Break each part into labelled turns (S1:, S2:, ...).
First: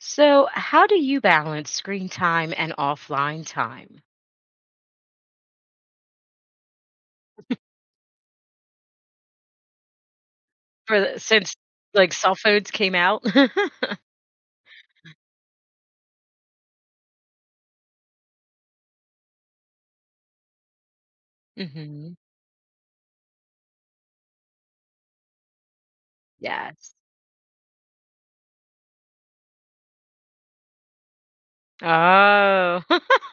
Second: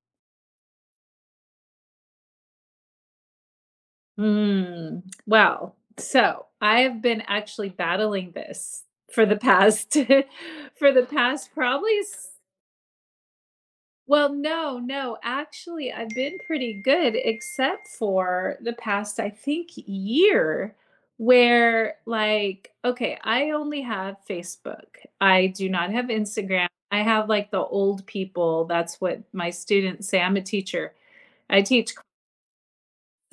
S1: So, how do you balance screen time and offline time
S2: So I have been actually battling this for the past for
S1: for
S2: the
S1: the,
S2: past
S1: since
S2: probably
S1: like
S2: s
S1: cell phones came out?
S2: well, no, no, actually, I've been pretty good except for the past, I think, year where
S1: hmm
S2: like, okay, I only have Facebook. I do not have Instagram.
S1: Yes.
S2: I have like the old people. That's what my students say. I'm a teacher. I teach
S1: Oh,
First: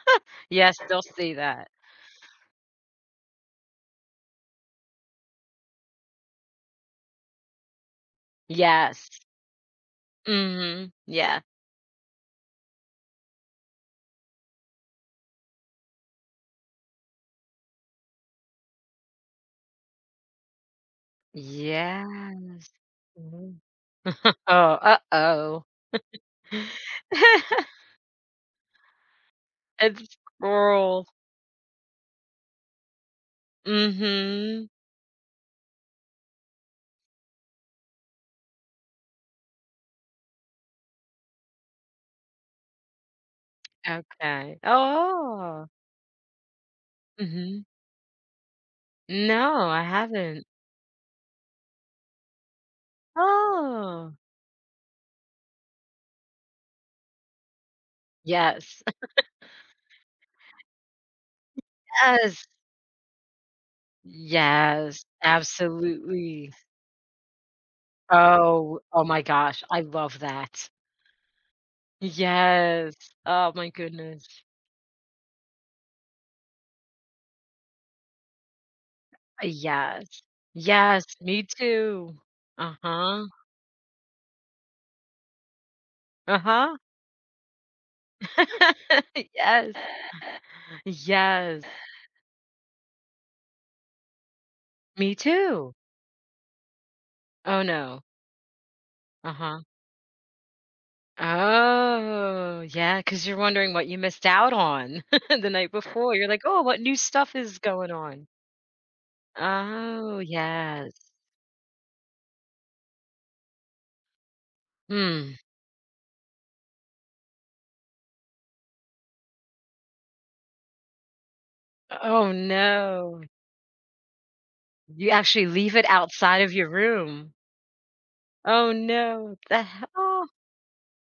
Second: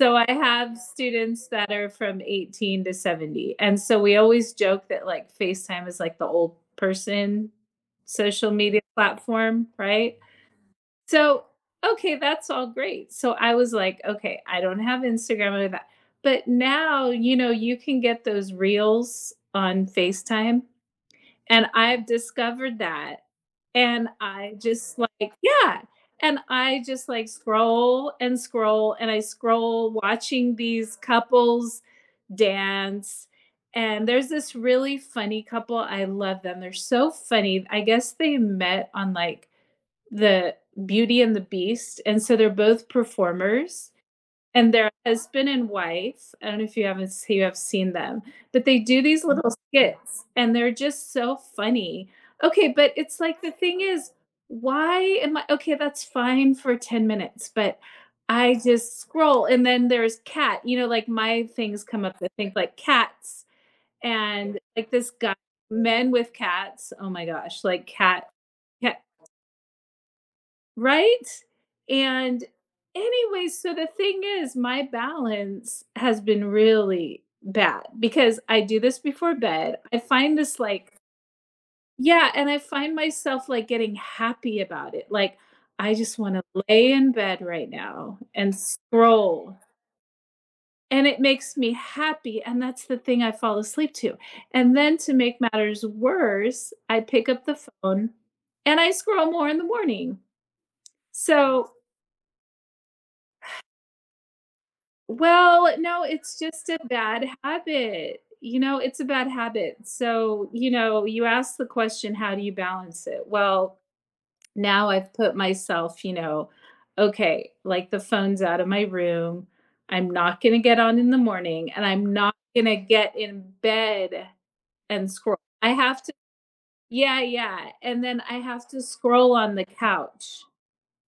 S2: so I have
S1: yes, they'll see
S2: students
S1: that.
S2: that are from 18 to 70. And so we always joke that like FaceTime is like the old person social media
S1: Yes.
S2: platform, right?
S1: hmm Yeah.
S2: So, okay, that's all great. So I was like, okay, I don't have Instagram or that. But now, you can get those reels on FaceTime and I've
S1: Yeah.
S2: discovered that.
S1: Mhm.
S2: And
S1: Oh,
S2: I just
S1: uh
S2: like,
S1: oh.
S2: yeah. And I just like scroll and scroll and I scroll
S1: It's
S2: watching these
S1: cruel.
S2: couples dance. And there's this
S1: Hmm
S2: really funny couple. I love them. They're so funny. I guess they met on like the Beauty and the Beast. And so they're both performers
S1: Okay.
S2: and their husband
S1: Oh.
S2: and wife. I don't know if you haven't You have
S1: hmm
S2: seen them, but they do these little
S1: No, I
S2: skits
S1: haven't.
S2: and they're just so funny. Okay, but it's like the thing is,
S1: Oh.
S2: why am I okay? That's fine for 10 minutes, but I
S1: Yes.
S2: just scroll and then there's cat, like my things come up that
S1: Yes.
S2: think like cats and like
S1: Yes,
S2: this guy, men with
S1: absolutely.
S2: cats. Oh my gosh, like cat,
S1: Oh,
S2: cat.
S1: oh my gosh, I love that.
S2: Right? And
S1: Yes.
S2: anyway,
S1: Oh my
S2: so the thing
S1: goodness.
S2: is, my balance has been really bad because I do this before bed. I
S1: Yes.
S2: find this like
S1: Yes, me too.
S2: yeah, and I find
S1: Uh-huh.
S2: myself like getting happy about it. Like, I just want to
S1: Uh-huh.
S2: lay in bed right now and scroll.
S1: Yes.
S2: And it makes
S1: Yes,
S2: me happy. And that's the thing I fall asleep to. And then to
S1: me
S2: make
S1: too.
S2: matters worse, I pick up the
S1: Oh no.
S2: phone and I scroll more in
S1: Uh-huh.
S2: the morning. So
S1: Oh, yeah, because 'cause you're wondering what you missed out on the night
S2: well, no,
S1: before. You're
S2: it's
S1: like, "Oh,
S2: just a
S1: what new
S2: bad
S1: stuff is going
S2: habit.
S1: on?"
S2: You know, it's a bad habit.
S1: Oh,
S2: So,
S1: yes.
S2: you ask the question, how do you balance it? Well, now I've put
S1: Hmm.
S2: myself, okay, like the phone's out of my room. I'm not going to get on in the morning and I'm
S1: Oh,
S2: not going to get
S1: no.
S2: in bed
S1: You
S2: and scroll.
S1: actually
S2: I
S1: leave it
S2: have to,
S1: outside of your room.
S2: yeah. And then I have
S1: Oh,
S2: to scroll
S1: no.
S2: on
S1: The
S2: the
S1: hell?
S2: couch.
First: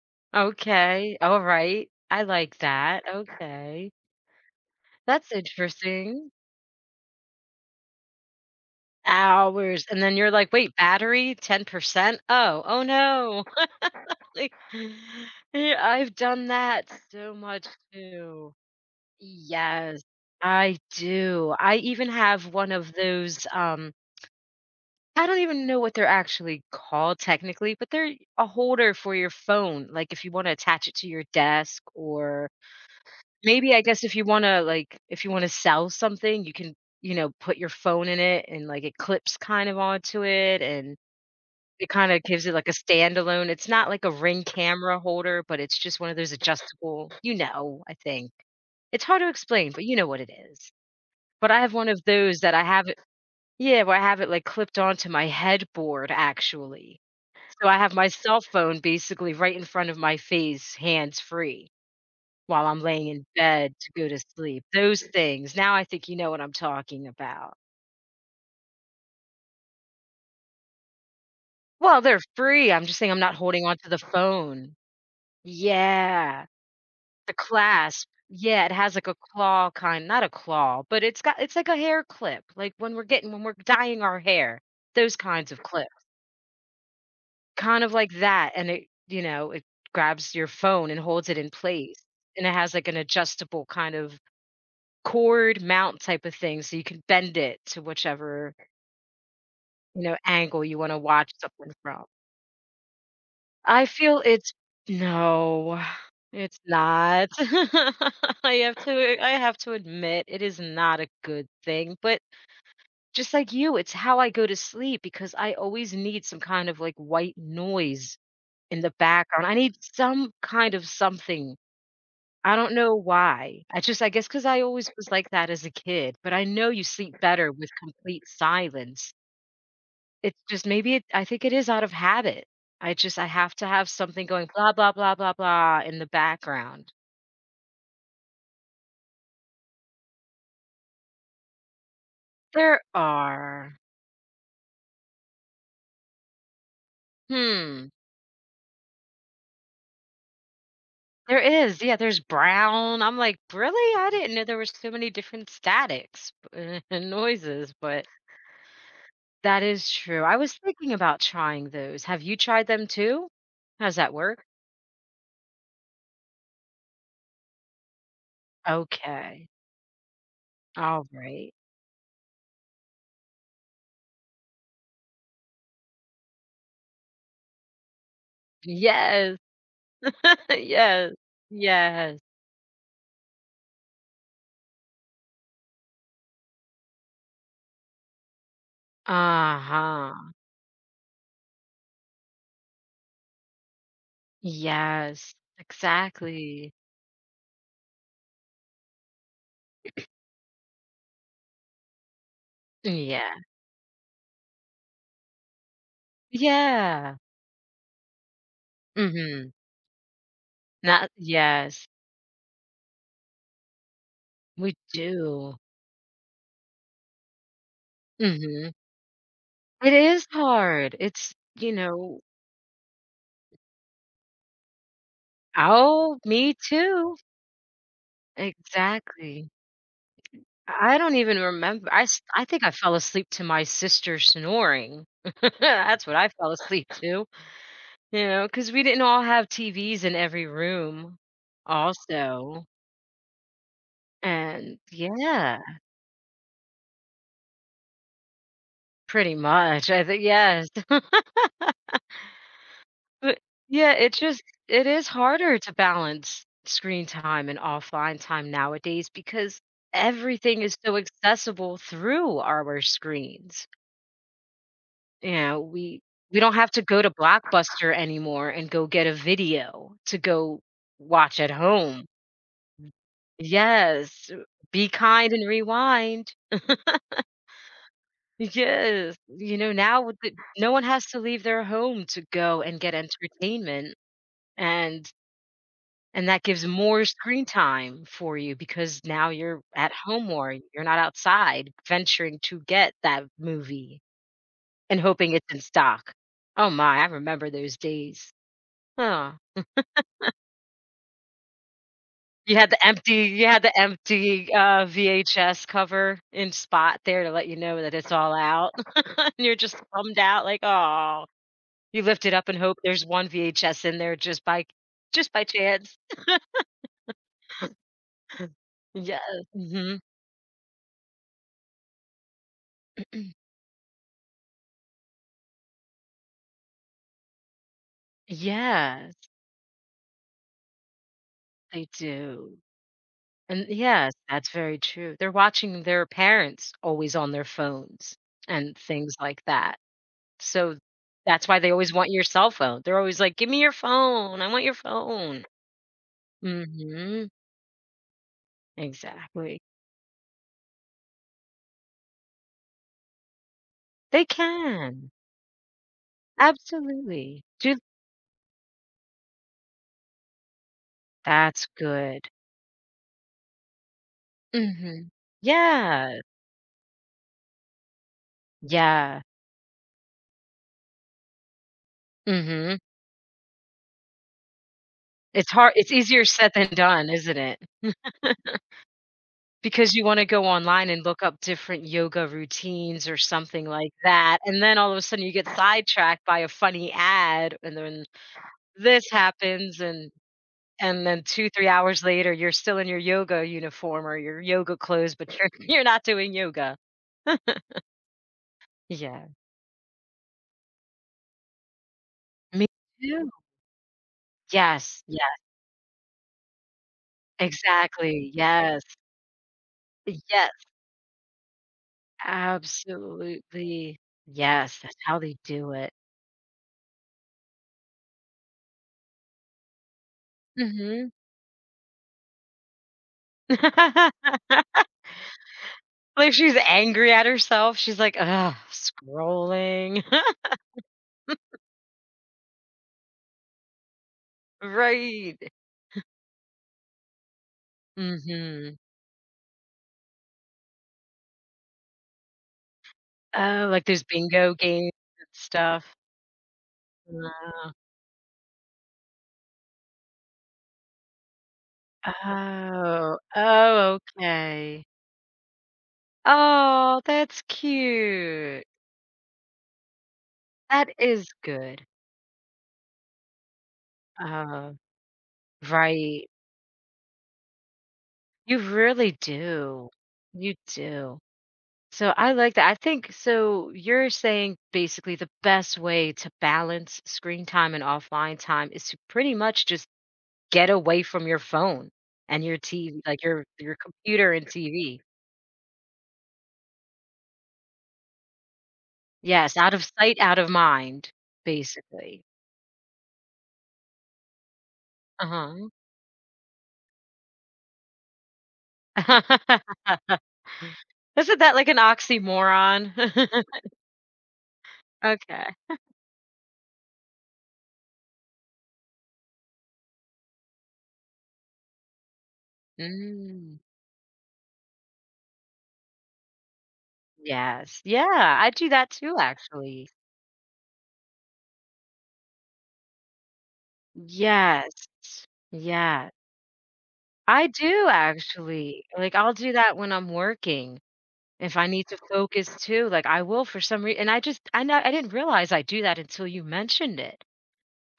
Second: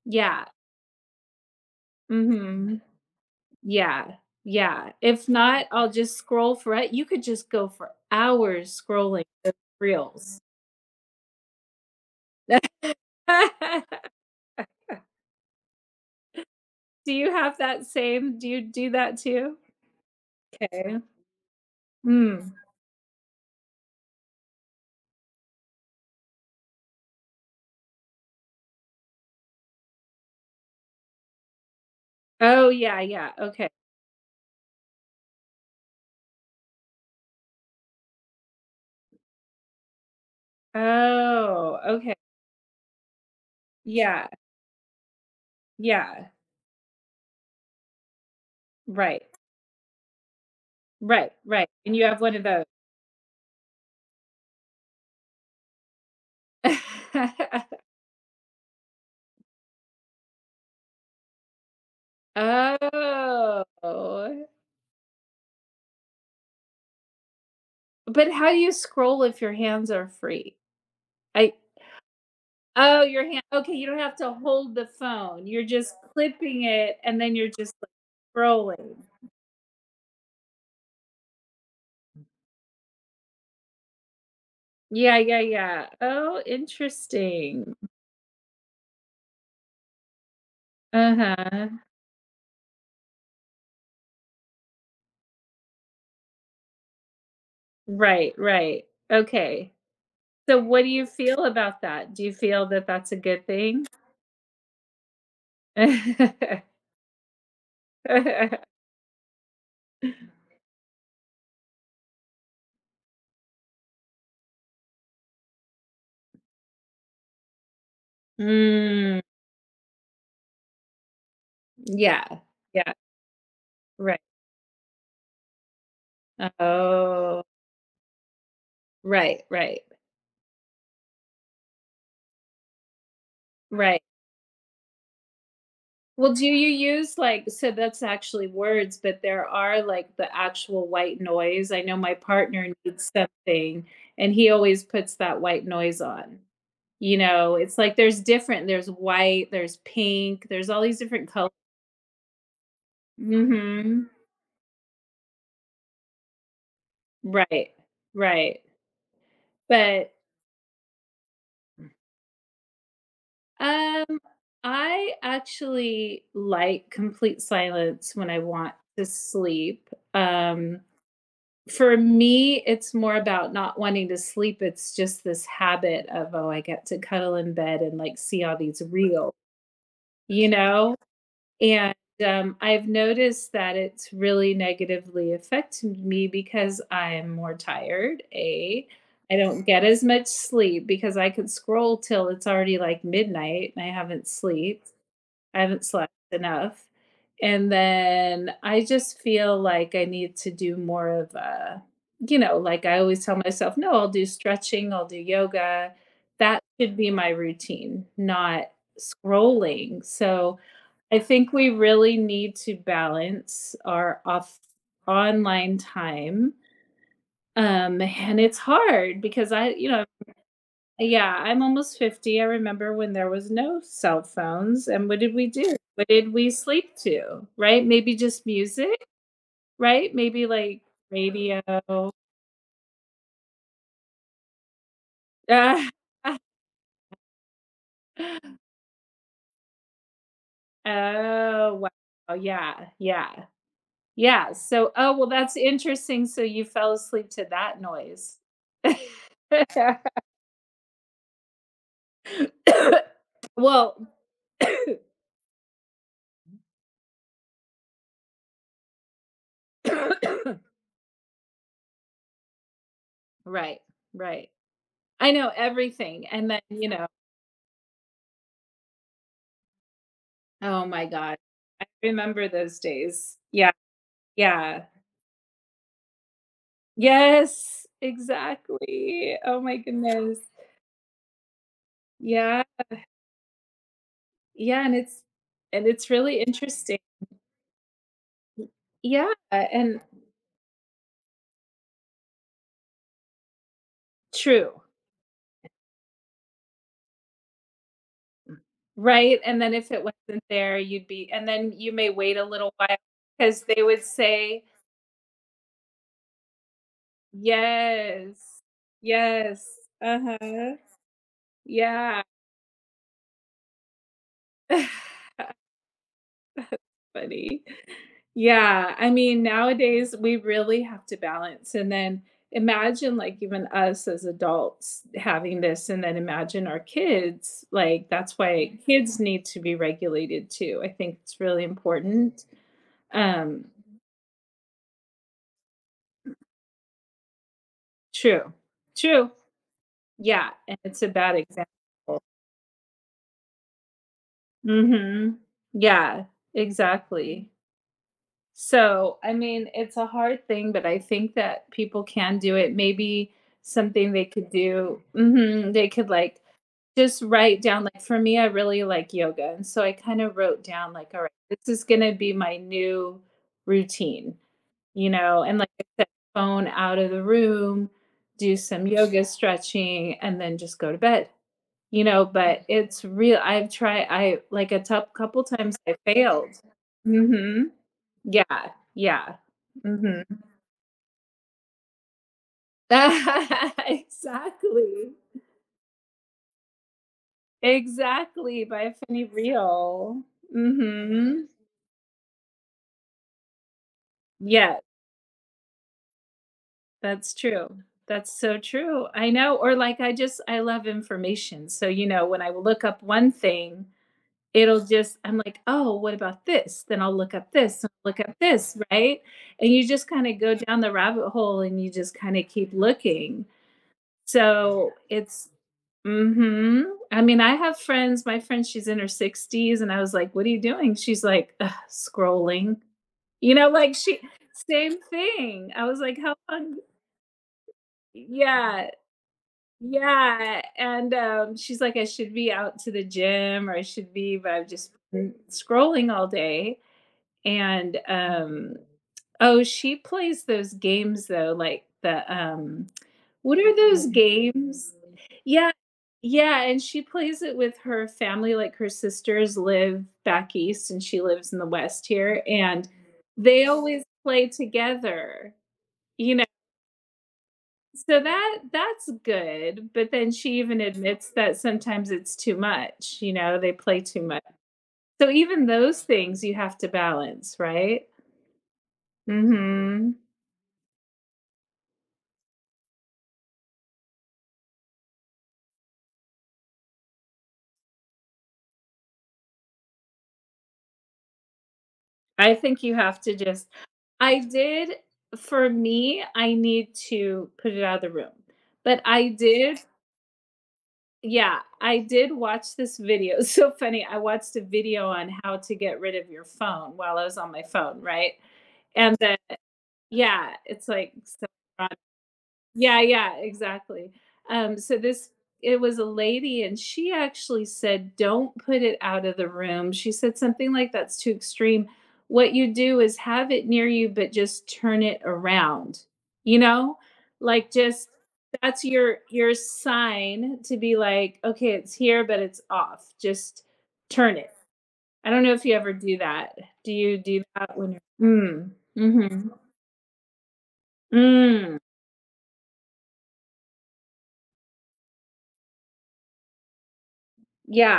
S2: Yeah.
S1: Okay. Alright. I
S2: Mm
S1: like
S2: hmm.
S1: that. Okay.
S2: Yeah, yeah. If
S1: That's
S2: not, I'll just
S1: interesting.
S2: scroll for it. You could just go for hours scrolling the
S1: Hours, and then you're
S2: reels.
S1: like, "Wait, battery, 10%? Oh, oh, no." Like, yeah, I've done that
S2: Do you
S1: so
S2: have
S1: much
S2: that same do
S1: too.
S2: you do that too?
S1: Yes, I
S2: Okay.
S1: do. I even have
S2: Mm.
S1: one of those, I don't even know what they're actually called technically, but they're a holder for your phone. Like if you want to attach it to your desk, or
S2: Oh, yeah, yeah, okay.
S1: maybe I guess if you want to like if you want to sell something, you can, you know, put your phone in it, and like it clips kind of onto it, and
S2: Oh,
S1: it kind
S2: okay.
S1: of gives it like a standalone. It's not like a
S2: Yeah,
S1: ring camera holder, but it's just one of
S2: yeah.
S1: those adjustable, you know, I think. It's hard
S2: Right,
S1: to explain, but you know what it is.
S2: right,
S1: But I
S2: right,
S1: have one
S2: and
S1: of
S2: you have one
S1: those
S2: of
S1: that I
S2: those.
S1: have it, yeah, where I have it like clipped onto my headboard actually, so I have my cell phone basically right in front of my face, hands free, while I'm laying in
S2: Oh.
S1: bed to go to sleep. Those things. Now I think you know what I'm talking about.
S2: But how do you scroll if your hands are free? I
S1: Well, they're free. I'm just
S2: Oh,
S1: saying I'm
S2: your
S1: not
S2: hand.
S1: holding
S2: Okay, you
S1: onto
S2: don't
S1: the
S2: have to hold
S1: phone.
S2: the phone. You're just
S1: Yeah.
S2: clipping it and then
S1: The
S2: you're just like
S1: clasp. Yeah, it has
S2: scrolling.
S1: like a claw kind, not a claw, but it's got it's like a hair clip, like when we're dyeing our hair, those kinds of
S2: Yeah.
S1: clips.
S2: Oh, interesting.
S1: Kind of like that. And it, you know, it grabs your phone and holds it in
S2: Uh-huh.
S1: place. And it has like an adjustable kind of cord mount type of thing, so you can bend it to
S2: Right,
S1: whichever,
S2: right. Okay.
S1: you know,
S2: So
S1: angle you
S2: what do
S1: wanna
S2: you
S1: watch
S2: feel
S1: something
S2: about
S1: from.
S2: that? Do you feel that that's a good thing?
S1: I feel it's no, it's not. I have to admit, it is not a good thing, but just like you, it's how I go to sleep because I always need some kind of, like, white noise in the
S2: Mm,
S1: background. I need some kind of something.
S2: yeah.
S1: I don't
S2: Yeah,
S1: know why. I
S2: right.
S1: guess, because I always was like that as a kid, but I know you sleep
S2: Oh,
S1: better with complete silence.
S2: right, right,
S1: It's just maybe it I think it is out of habit. I have to have
S2: right.
S1: something going blah, blah, blah, blah, blah in the
S2: Well, do you
S1: background.
S2: use like so that's actually words, but there are like the actual white noise. I know my partner
S1: There
S2: needs
S1: are.
S2: something and he always puts that white noise on. You know, it's
S1: Hmm.
S2: like there's different, there's white, there's pink, there's all these different
S1: There
S2: colors.
S1: is. Yeah, there's brown. I'm like, "Really?
S2: Mhm.
S1: I didn't know there was so many different statics and noises,"
S2: Right.
S1: but
S2: Right.
S1: that is
S2: But
S1: true. I was thinking about trying those. Have you tried them too? How's
S2: um
S1: that work?
S2: I actually like complete silence when I want to
S1: Okay.
S2: sleep. Um
S1: All right.
S2: for me, it's more about not wanting to sleep. It's just this habit of, oh, I get to cuddle in bed and like see all these reels,
S1: Yes.
S2: you know?
S1: Yes.
S2: And
S1: Yes.
S2: I've noticed that it's really negatively affected me because I'm more tired. A, I don't get as much
S1: Uh-huh.
S2: sleep because I could scroll till it's already like midnight and I haven't slept.
S1: Yes.
S2: I haven't slept
S1: Exactly.
S2: enough. And then I just feel like I need to do more of a, you know, like I always
S1: Yeah.
S2: tell myself, no, I'll do stretching, I'll do yoga. That should be
S1: Yeah.
S2: my routine, not
S1: Mhm.
S2: scrolling. So
S1: Not
S2: I think we
S1: yes.
S2: really need to balance our off
S1: We do.
S2: online time. And it's
S1: Mhm.
S2: hard because I, you
S1: It
S2: know,
S1: is hard. It's,
S2: yeah, I'm
S1: you
S2: almost
S1: know.
S2: 50. I remember when there was no cell phones and what did we do? What
S1: Oh,
S2: did we
S1: me
S2: sleep
S1: too.
S2: to? Right? Maybe just music,
S1: Exactly.
S2: right? Maybe like
S1: I don't even
S2: radio.
S1: remember. I think I fell asleep to my sister snoring.
S2: Uh,
S1: That's what I fell asleep to. You know, because we didn't all have TVs in every room
S2: Oh, wow.
S1: also,
S2: Yeah. Yeah. Yeah.
S1: and
S2: So, oh, well, that's
S1: yeah,
S2: interesting. So you fell asleep to that noise.
S1: pretty much, I think yes. But, yeah,
S2: Well,
S1: it just it is harder to balance screen time and offline time nowadays because everything is so accessible through our screens.
S2: right. Right. I
S1: You
S2: know
S1: know, we
S2: everything.
S1: we
S2: And
S1: don't
S2: then,
S1: have to
S2: you
S1: go
S2: know
S1: to Blockbuster anymore and go get a video to go
S2: oh my god.
S1: watch at
S2: I
S1: home.
S2: remember those days. Yeah,
S1: Yes,
S2: yeah.
S1: Be Kind and Rewind.
S2: Yes,
S1: Yes,
S2: exactly.
S1: you
S2: Oh
S1: know,
S2: my
S1: now with the
S2: goodness.
S1: no one has to leave their home to go
S2: Yeah,
S1: and get entertainment,
S2: yeah, and
S1: and
S2: it's and it's
S1: and
S2: really
S1: that gives
S2: interesting.
S1: more screen time for you because now
S2: Yeah,
S1: you're at
S2: and
S1: home more, you're not outside venturing to get that movie
S2: true,
S1: and hoping it's in stock. Oh my, I remember those days. Huh.
S2: right? And then if it wasn't there, you'd be and then you may wait a
S1: You had
S2: little
S1: the
S2: while
S1: empty you
S2: because
S1: had the
S2: they would
S1: empty,
S2: say,
S1: VHS cover in spot there to let you know that it's all
S2: "Yes,
S1: out, and you're
S2: yes,
S1: just bummed out like,
S2: uh-huh,
S1: oh. You
S2: yeah."
S1: lift it up and hope there's one VHS in there just by chance.
S2: Funny. Yeah, I mean,
S1: Yes. Mhm.
S2: nowadays we really have to balance. And then imagine, like, even us as adults having this, and then imagine our kids. Like, that's why
S1: Yes,
S2: kids need to be regulated too. I think it's really
S1: they
S2: important.
S1: do.
S2: Um,
S1: And yes, that's very true. They're watching their parents always on their phones
S2: true,
S1: and things
S2: true.
S1: like that.
S2: Yeah,
S1: So
S2: and it's a bad
S1: that's why they
S2: example.
S1: always want your cell phone. They're always like, "Give me your phone. I want your
S2: Hmm.
S1: phone."
S2: Yeah,
S1: Mhm.
S2: exactly. So, I
S1: Exactly.
S2: mean, it's a hard thing, but I think that people can do it. Maybe something they
S1: They
S2: could do
S1: can.
S2: mhm, they could, like, just
S1: Absolutely.
S2: write
S1: Do
S2: down like, for me, I really like yoga, and so I kinda wrote down, like, "Alright,
S1: that's
S2: this is gonna
S1: good.
S2: be my new routine," you
S1: Mhm.
S2: know, and like I said,
S1: Yeah.
S2: phone out of the room, do some
S1: Yeah.
S2: yoga stretching, and then just go to bed, you know, but
S1: Mhm.
S2: it's real I've tried. I like, a tou couple
S1: It's hard
S2: times
S1: it's
S2: I
S1: easier said
S2: failed.
S1: than done, isn't it?
S2: Mhm. Yeah, yeah.
S1: Because you
S2: Mhm.
S1: wanna go online and look up different yoga routines or something like that, and then all of a
S2: Exactly.
S1: sudden you get sidetracked by a funny ad, and then
S2: Exactly, by
S1: this
S2: Finny
S1: happens, and
S2: Real.
S1: and then
S2: Mhm.
S1: 2, 3 hours later, you're still in your yoga uniform or your
S2: Yeah,
S1: yoga clothes, but you're you're not doing yoga.
S2: that's true. That's so true.
S1: Yeah.
S2: I know, or like I love information. So, you know, when I
S1: Me
S2: look up
S1: too.
S2: one thing, it'll
S1: Yes,
S2: just
S1: yeah,
S2: I'm like, "Oh, what about this?" Then I'll look up this, and look
S1: exactly,
S2: up this,
S1: yes,
S2: right? And you just kinda go
S1: yes,
S2: down the rabbit hole and you just kinda keep looking.
S1: absolutely. Yes,
S2: So,
S1: that's how they
S2: it's
S1: do it.
S2: mhm. I mean, I have friends my friend, she's in her 60s, and I was like, "What are you doing?"
S1: Mhm.
S2: She's like, "Ugh, scrolling." You know, like, she same thing. I was like,
S1: Like,
S2: "How
S1: she's
S2: long?"
S1: angry at herself, she's like, ah,
S2: Yeah,
S1: scrolling."
S2: yeah, and, she's like, "I should be out to the gym, or I should be," but I've just been
S1: Right.
S2: scrolling all day. And
S1: Mhm.
S2: oh, she plays those games though, like the what
S1: Oh,
S2: are
S1: like there's
S2: those
S1: bingo games
S2: games?
S1: and
S2: Yeah.
S1: stuff.
S2: Yeah, and she plays it
S1: Wow.
S2: with her family, like her sisters live back east and she lives in the West here, and
S1: Oh.
S2: they
S1: Oh,
S2: always play
S1: okay.
S2: together, you know.
S1: Oh, that's
S2: So that
S1: cute.
S2: that's good, but then she even
S1: That
S2: admits
S1: is
S2: that
S1: good.
S2: sometimes it's too much, you know, they play too much.
S1: Oh,
S2: So even those
S1: right.
S2: things you have to balance, right?
S1: You really do.
S2: Mhm.
S1: You do. So I like that. I think so. You're saying basically the best way to balance screen time and offline time is to pretty much just get away from your phone and
S2: I
S1: your
S2: think you
S1: TV,
S2: have
S1: like
S2: to
S1: your
S2: just
S1: your computer
S2: I
S1: and
S2: did
S1: TV.
S2: for me, I need to put it out of the room. But I
S1: Yes, out
S2: did
S1: of sight, out of mind,
S2: yeah, I
S1: basically.
S2: did watch this video. It's so funny. I watched a video on how
S1: Uh
S2: to get rid of your phone while I was on my phone, right? And
S1: huh.
S2: then yeah, it's like
S1: Isn't
S2: so
S1: that like an oxymoron?
S2: yeah, yeah, exactly. So this
S1: Okay.
S2: it was a lady and she actually said, "Don't put it out of the room." She said something like that's too extreme. What you do is have
S1: Mm,
S2: it near you, but just turn it around. You know? Like
S1: yes.
S2: just
S1: Yeah, I do
S2: that's
S1: that too,
S2: your
S1: actually.
S2: sign to be like, "Okay, it's here, but it's off. Just turn it."
S1: Yes.
S2: I don't know if you ever
S1: Yes.
S2: do that. Do you do
S1: I
S2: that
S1: do
S2: when you're mm.
S1: actually, like, I'll do
S2: Mhm.
S1: that when I'm working. If I
S2: Mm.
S1: need to focus too, like, I will for some reason. And I know I didn't realize I do that until you mentioned it,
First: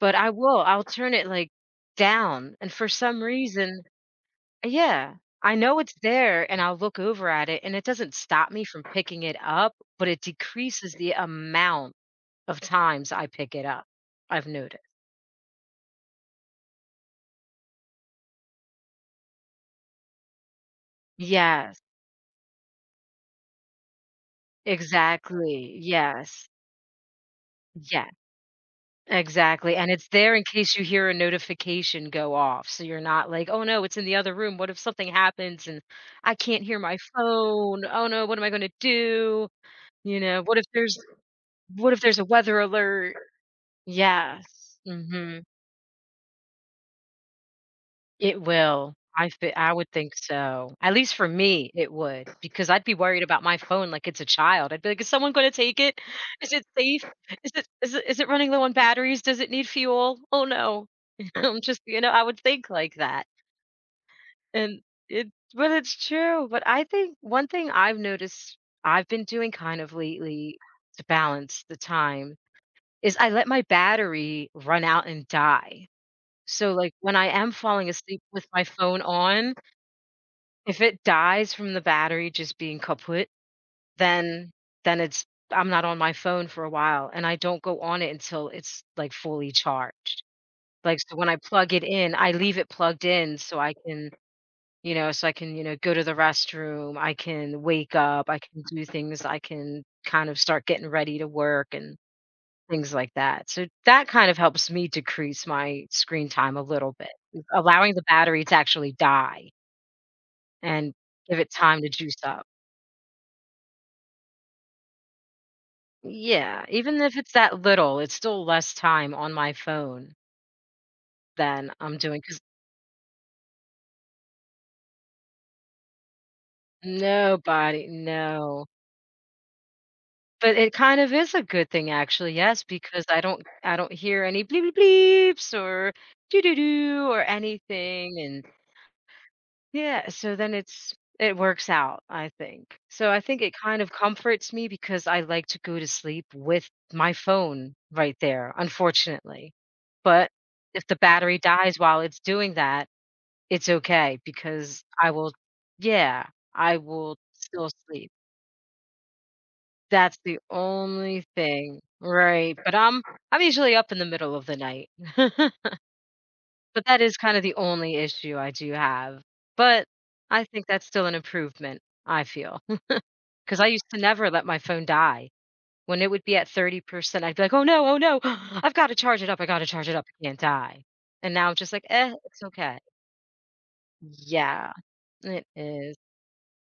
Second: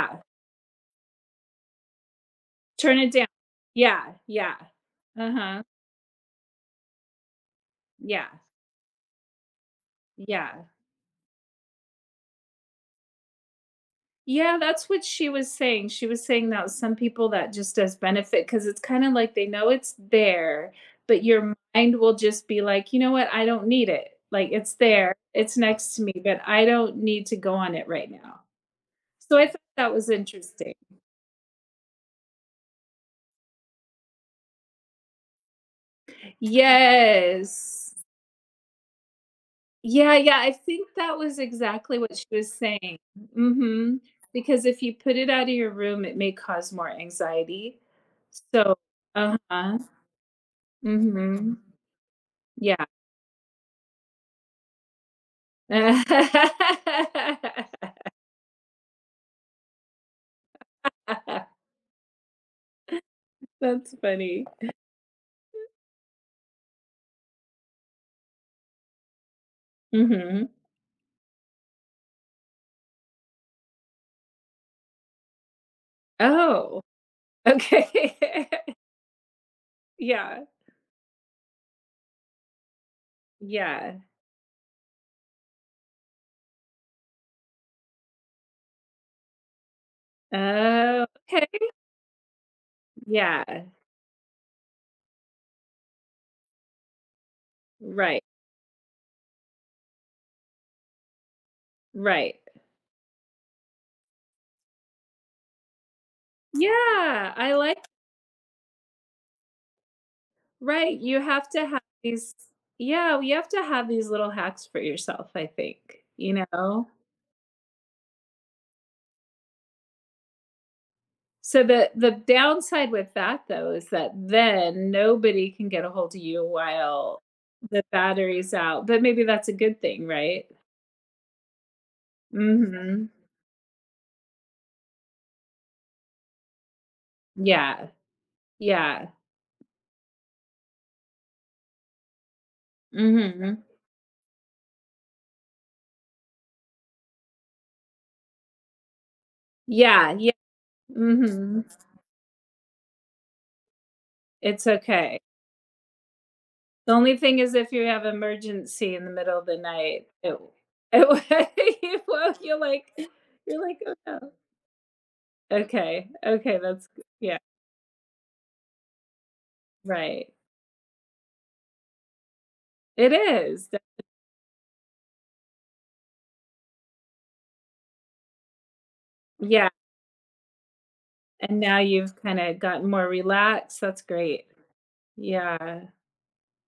S1: but I will, I'll turn it, like, down, and for
S2: Turn it
S1: some
S2: down.
S1: reason.
S2: Yeah, yeah.
S1: Yeah, I
S2: Uh-huh.
S1: know it's there, and I'll look over at it, and it doesn't
S2: Yeah,
S1: stop me from picking it up, but it
S2: yeah.
S1: decreases the amount of times I pick it up, I've
S2: Yeah,
S1: noticed.
S2: that's what she was saying. She was saying that some people that just does benefit because it's kinda like they know it's there, but your
S1: Yes,
S2: mind will just be like, "You know what? I don't need it." Like, "It's there, it's
S1: exactly,
S2: next to me, but
S1: yes.
S2: I don't need to go on it right
S1: Yes.
S2: now." So I thought
S1: Exactly, and
S2: that
S1: it's
S2: was
S1: there in
S2: interesting.
S1: case you hear a notification go off, so you're not like, "Oh, no, it's in the other room. What if something happens and I can't hear my phone?
S2: Yes.
S1: Oh, no, what am I gonna do?"
S2: Yeah,
S1: You
S2: yeah,
S1: know,
S2: I
S1: "What if
S2: think
S1: there's
S2: that was
S1: what
S2: exactly
S1: if
S2: what
S1: there's a
S2: she was
S1: weather
S2: saying.
S1: alert?"
S2: Mhm.
S1: Yes.
S2: Because if you put it
S1: Mhm.
S2: out of your room, it may cause more anxiety.
S1: It
S2: So
S1: will. I
S2: uh-huh.
S1: would think so. At least for
S2: Mhm.
S1: me, it would, because
S2: Yeah.
S1: I'd be worried about my phone like it's a child. I'd be like, "Is someone gonna take it? Is it safe? Is it is it is it running low on batteries? Does it need fuel? Oh, no." I'm just you know, I would think like that,
S2: That's funny.
S1: and it but it's true, but I think one thing I've noticed I've been doing kind of
S2: Mhm.
S1: lately to balance the time is I let my battery run out and die. So,
S2: Oh,
S1: like, when I am falling
S2: okay.
S1: asleep with my phone on,
S2: Yeah.
S1: if it dies from the battery just being kaput,
S2: Yeah.
S1: then then it's I'm not on my phone for a while, and I don't go on it until it's, like, fully charged. Like,
S2: Oh,
S1: so when I
S2: okay.
S1: plug it in, I leave it plugged in so
S2: Yeah.
S1: I can, so I can, you know, go to the restroom, I can wake
S2: Right,
S1: up, I can do things, I can kind of start getting ready to work and
S2: right.
S1: things like that. So that kind of helps me decrease my screen time a little bit,
S2: Yeah, I like
S1: allowing the battery to actually die and
S2: right, you
S1: give
S2: have
S1: it
S2: to
S1: time
S2: have
S1: to juice
S2: these
S1: up.
S2: yeah, you have to have these little hacks for yourself, I think, you
S1: Yeah,
S2: know?
S1: even if it's that little, it's still less time on my phone
S2: So
S1: than I'm doing
S2: the
S1: doing. Cause
S2: downside with that though is that then nobody can get a hold of you while the
S1: nobody
S2: battery's
S1: no.
S2: out, but maybe that's a good thing, right?
S1: But it kind of is a good thing actually, yes, because
S2: Mhm.
S1: I don't hear any bleep bleep bleeps or doo doo doo or
S2: Yeah,
S1: anything, and
S2: yeah.
S1: yeah, so then it's it works out, I think. So I think it
S2: Mhm.
S1: kind of comforts me because I like to go to sleep with my phone right there, unfortunately.
S2: Yeah,
S1: But
S2: yeah,
S1: if the battery
S2: mhm.
S1: dies while it's doing that. It's okay
S2: It's
S1: because I
S2: okay.
S1: will yeah, I
S2: The only
S1: will
S2: thing is if
S1: still
S2: you have
S1: sleep.
S2: emergency in the middle of the night,
S1: That's
S2: it
S1: the only
S2: it
S1: thing,
S2: w will
S1: right, but I'm
S2: you're
S1: usually
S2: like,
S1: up
S2: "Oh,
S1: in the
S2: no."
S1: middle of the night.
S2: Okay, okay,
S1: But
S2: that's
S1: that is
S2: yeah,
S1: kinda the only issue I do have, but
S2: right.
S1: I think that's still an improvement, I feel.
S2: It
S1: Because I
S2: is, d
S1: used to never let my phone die. When it would be at 30%, I'd be like, "Oh no, oh no, I've gotta charge it up, I gotta
S2: yeah,
S1: charge it up, it can't die." And now I'm
S2: and
S1: just
S2: now
S1: like, "Eh,
S2: you've
S1: it's
S2: kinda
S1: okay."
S2: gotten more relaxed, that's great.
S1: Yeah, it
S2: Yeah.
S1: is.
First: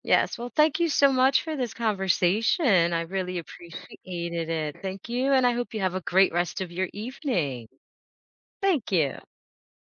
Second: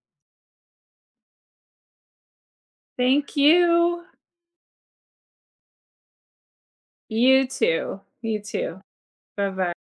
S1: Yes. Well, thank you so much for this conversation. I
S2: Thank
S1: really
S2: you.
S1: appreciated it. Thank you. And I hope you have a great rest of your
S2: You
S1: evening.
S2: too, you too.
S1: Thank you.
S2: Bye-bye.